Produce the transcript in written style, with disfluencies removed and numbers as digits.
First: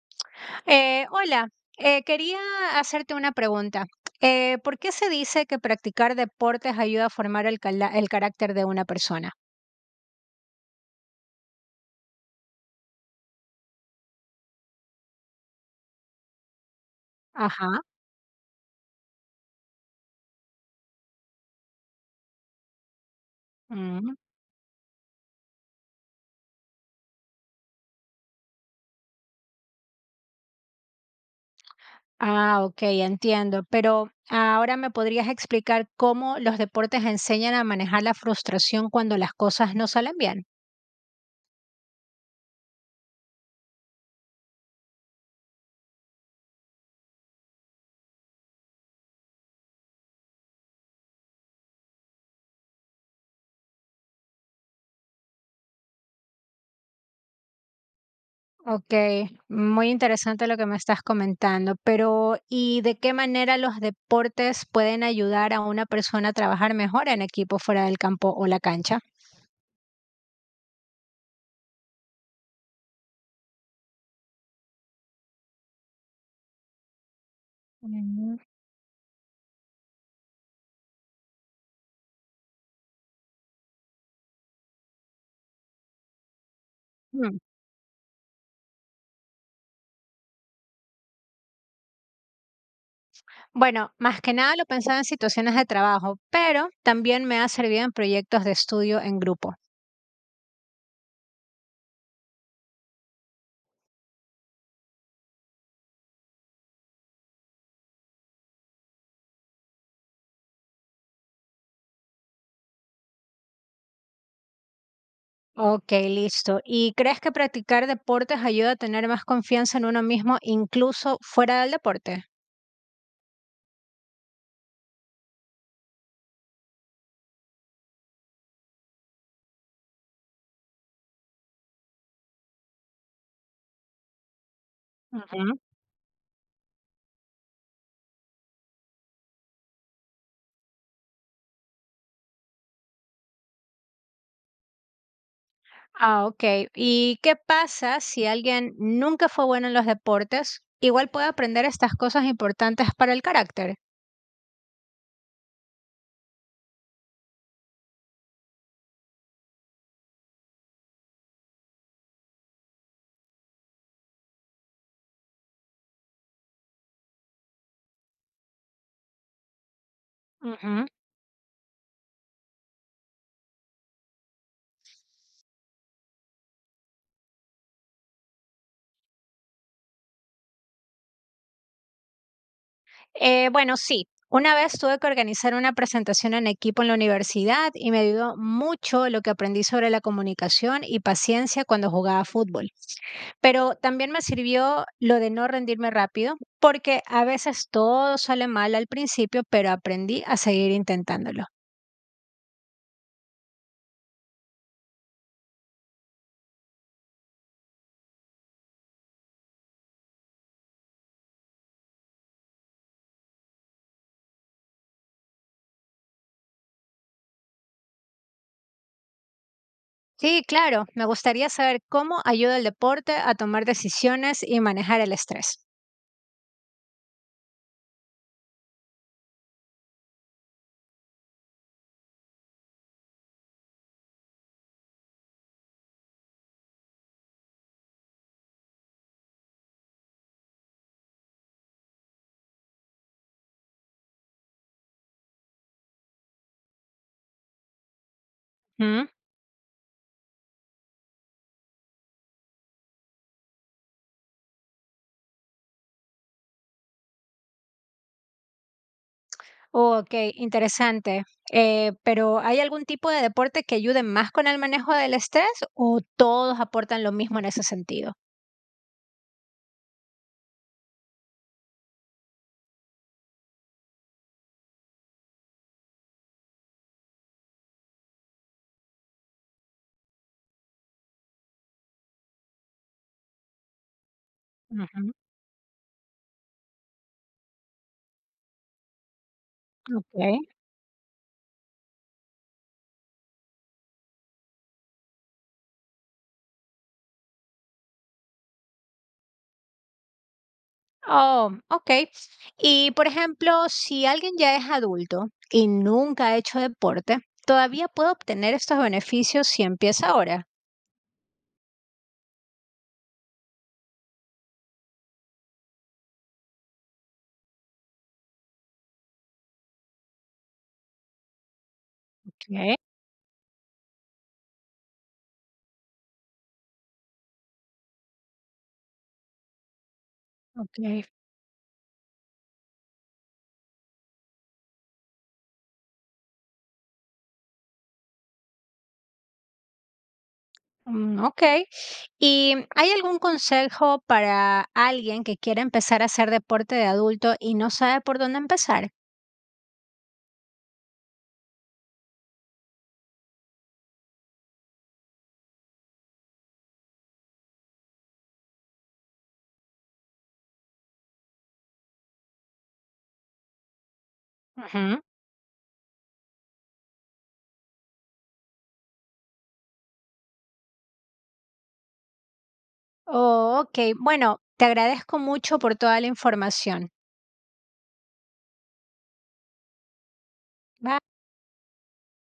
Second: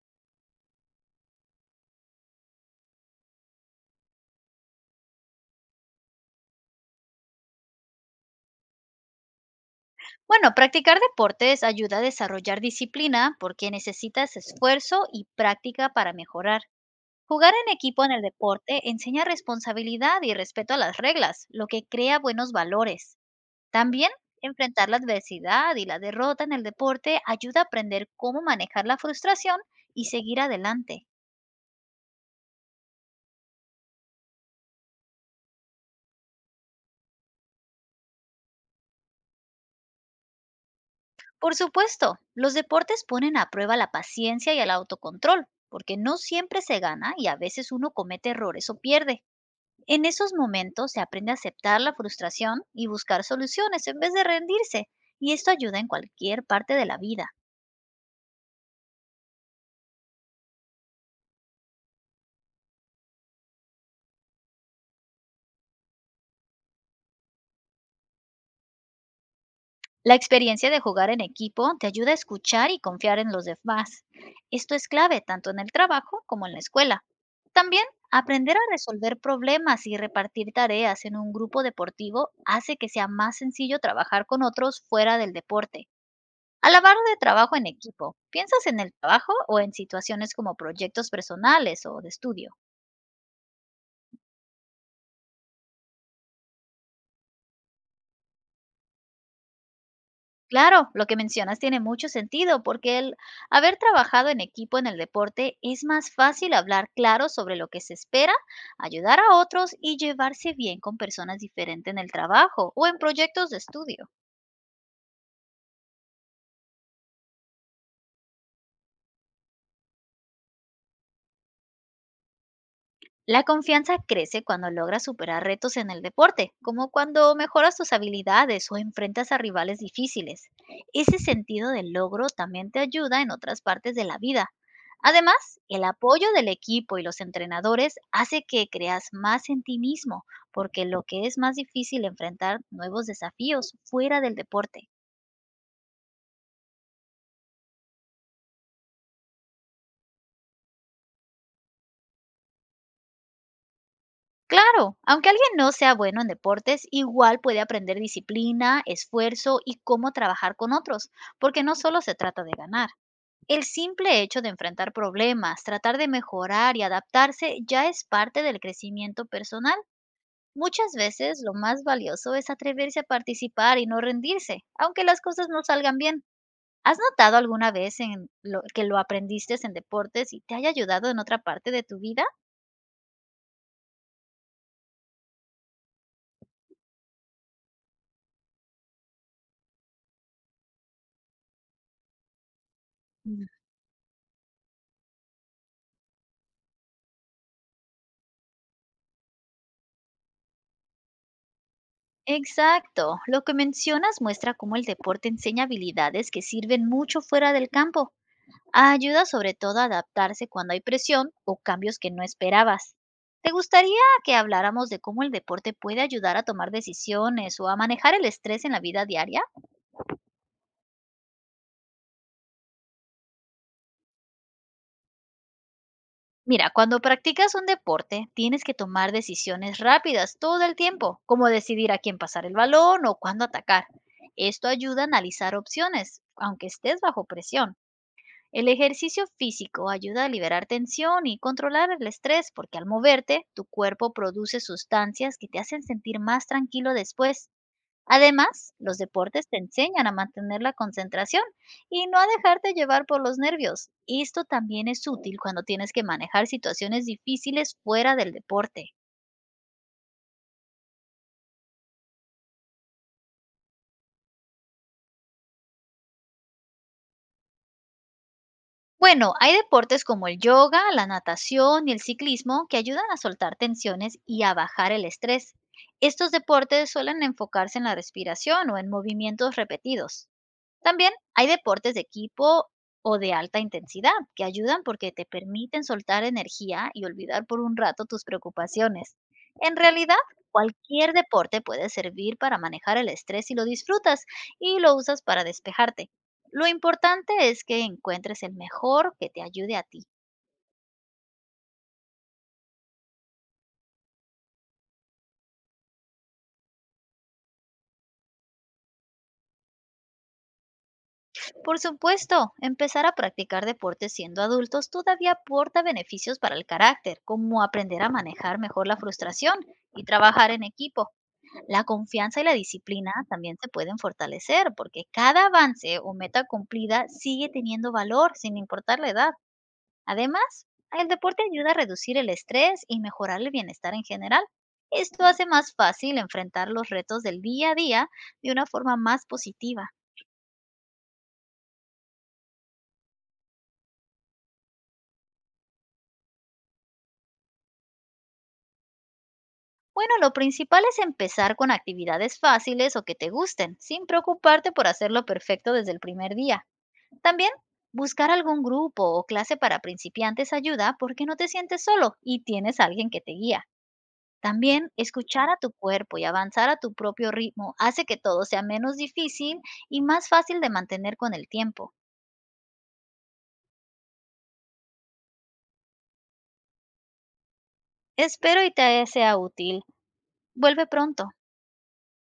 Hola, quería hacerte una pregunta. ¿Por qué se dice que practicar deportes ayuda a formar el carácter de una persona? Bueno, practicar deportes ayuda a desarrollar disciplina porque necesitas esfuerzo y práctica para mejorar. Jugar en Ajá. equipo en el deporte enseña responsabilidad y respeto a las reglas, lo que crea buenos valores. También mm, enfrentar la adversidad y la derrota en el deporte ayuda a aprender cómo manejar la frustración y seguir adelante. Ah, ok, entiendo. Pero ahora me podrías explicar cómo los deportes enseñan a manejar la frustración cuando las cosas no salen bien. Por supuesto, los deportes ponen a prueba la paciencia y el autocontrol, porque no siempre se gana y a veces uno comete errores o pierde. En esos momentos se aprende a aceptar la frustración y buscar soluciones en vez de rendirse, y esto ayuda en cualquier parte de la vida. Ok, muy interesante lo que me estás comentando, pero ¿y de qué manera los deportes pueden ayudar a una persona a trabajar mejor en equipo fuera del campo o la cancha? La experiencia de jugar en equipo te ayuda a escuchar y confiar en los demás. Esto es clave tanto en el trabajo como en la escuela. También Ujú. aprender a resolver problemas y repartir tareas en un grupo deportivo hace que sea más sencillo trabajar con otros fuera del deporte. Al hablar de Mm, trabajo en equipo, ¿piensas en el trabajo o en situaciones como proyectos personales o de estudio? Bueno, más que nada lo pensaba en situaciones de trabajo, pero también me ha servido en proyectos de estudio en grupo. Claro, lo que mencionas tiene mucho sentido porque el haber trabajado en equipo en el deporte es más fácil hablar claro sobre lo que se espera, ayudar a otros y llevarse bien con personas diferentes en el trabajo o en proyectos de estudio. Ok, listo. ¿Y crees que practicar deportes ayuda a tener más confianza en uno mismo incluso fuera del deporte? La confianza crece cuando logras superar retos en el deporte, como cuando mejoras tus habilidades o enfrentas a rivales difíciles. Ese sentido de logro también te ayuda en otras partes de la vida. Ujú. Además, el apoyo del equipo y los entrenadores hace que creas más en ti mismo, porque lo que es más difícil enfrentar nuevos desafíos fuera del deporte. Ah, ok. ¿Y qué pasa si alguien nunca fue bueno en los deportes? Igual puede aprender estas cosas importantes para el carácter. Claro, aunque alguien no sea bueno en deportes, igual puede aprender disciplina, esfuerzo y cómo trabajar con otros, porque no solo se trata de ganar. El simple hecho de enfrentar problemas, tratar de mejorar y adaptarse ya es parte del crecimiento personal. Ujú. Muchas veces lo más valioso es atreverse a participar y no rendirse, aunque las cosas no salgan bien. ¿Has notado alguna vez que lo aprendiste en deportes y te haya ayudado en otra parte de tu vida? Bueno, sí. Una vez tuve que organizar una presentación en equipo en la universidad y me ayudó mucho lo que aprendí sobre la comunicación y paciencia cuando jugaba fútbol. Pero también me sirvió lo de no rendirme rápido, porque a veces todo sale mal al principio, pero aprendí a seguir intentándolo. Exacto. Lo que mencionas muestra cómo el deporte enseña habilidades que sirven mucho fuera del campo. Ayuda sobre todo a adaptarse cuando hay presión o cambios que no esperabas. ¿Te gustaría que habláramos de cómo el deporte puede ayudar a tomar decisiones o a manejar el estrés en la vida diaria? Sí, claro, me gustaría saber cómo ayuda el deporte a tomar decisiones y manejar el estrés. Mira, cuando practicas un deporte, tienes que tomar decisiones rápidas todo el tiempo, como decidir a quién pasar el balón o cuándo atacar. Esto ayuda a analizar opciones, aunque estés bajo presión. El ejercicio físico ayuda a liberar tensión y controlar el estrés porque al moverte, tu cuerpo produce sustancias que te hacen sentir más tranquilo después. Además, los deportes te enseñan a mantener la concentración y no a dejarte llevar por los nervios. Esto también es útil cuando tienes que manejar situaciones difíciles fuera del deporte. Okey, interesante. Pero, ¿hay algún tipo de deporte que ayude más con el manejo del estrés o todos aportan lo mismo en ese sentido? Bueno, hay deportes como el yoga, la natación y el ciclismo que ayudan a soltar tensiones y a bajar el estrés. Estos deportes suelen enfocarse en la respiración o en movimientos repetidos. También hay deportes de equipo o de alta intensidad que ayudan Ujú, porque te permiten soltar energía y olvidar por un rato tus preocupaciones. En realidad, okey. cualquier deporte puede servir para manejar el estrés si lo disfrutas y lo usas para despejarte. Lo importante es que encuentres el mejor que te ayude a ti. Oh, okey. Y, por ejemplo, si alguien ya es adulto y nunca ha hecho deporte, ¿todavía puede obtener estos beneficios si empieza ahora? Por supuesto, empezar a practicar deportes siendo adultos todavía aporta beneficios para el carácter, como aprender a manejar mejor la frustración y trabajar en equipo. La confianza y la Okey, disciplina también se pueden fortalecer porque cada avance o meta cumplida sigue teniendo valor sin importar la edad. Además, okey. el deporte ayuda a reducir el estrés y mejorar el bienestar en general. Esto hace más fácil enfrentar los retos del día a día de una forma más positiva. Mm, okey. ¿Y hay algún consejo para alguien que quiere empezar a hacer deporte de adulto y no sabe por dónde empezar? Bueno, lo principal es empezar con actividades fáciles o que te gusten, sin preocuparte por hacerlo perfecto desde el primer día. También buscar algún grupo o clase para principiantes ayuda porque no te sientes solo y tienes a alguien que te guía. También Ujú. escuchar a tu cuerpo y avanzar a tu propio ritmo hace que todo sea menos difícil y más fácil de mantener con el tiempo. Oh, okey. Bueno, te agradezco mucho por toda la información. Espero y te sea útil. Vuelve Ba pronto.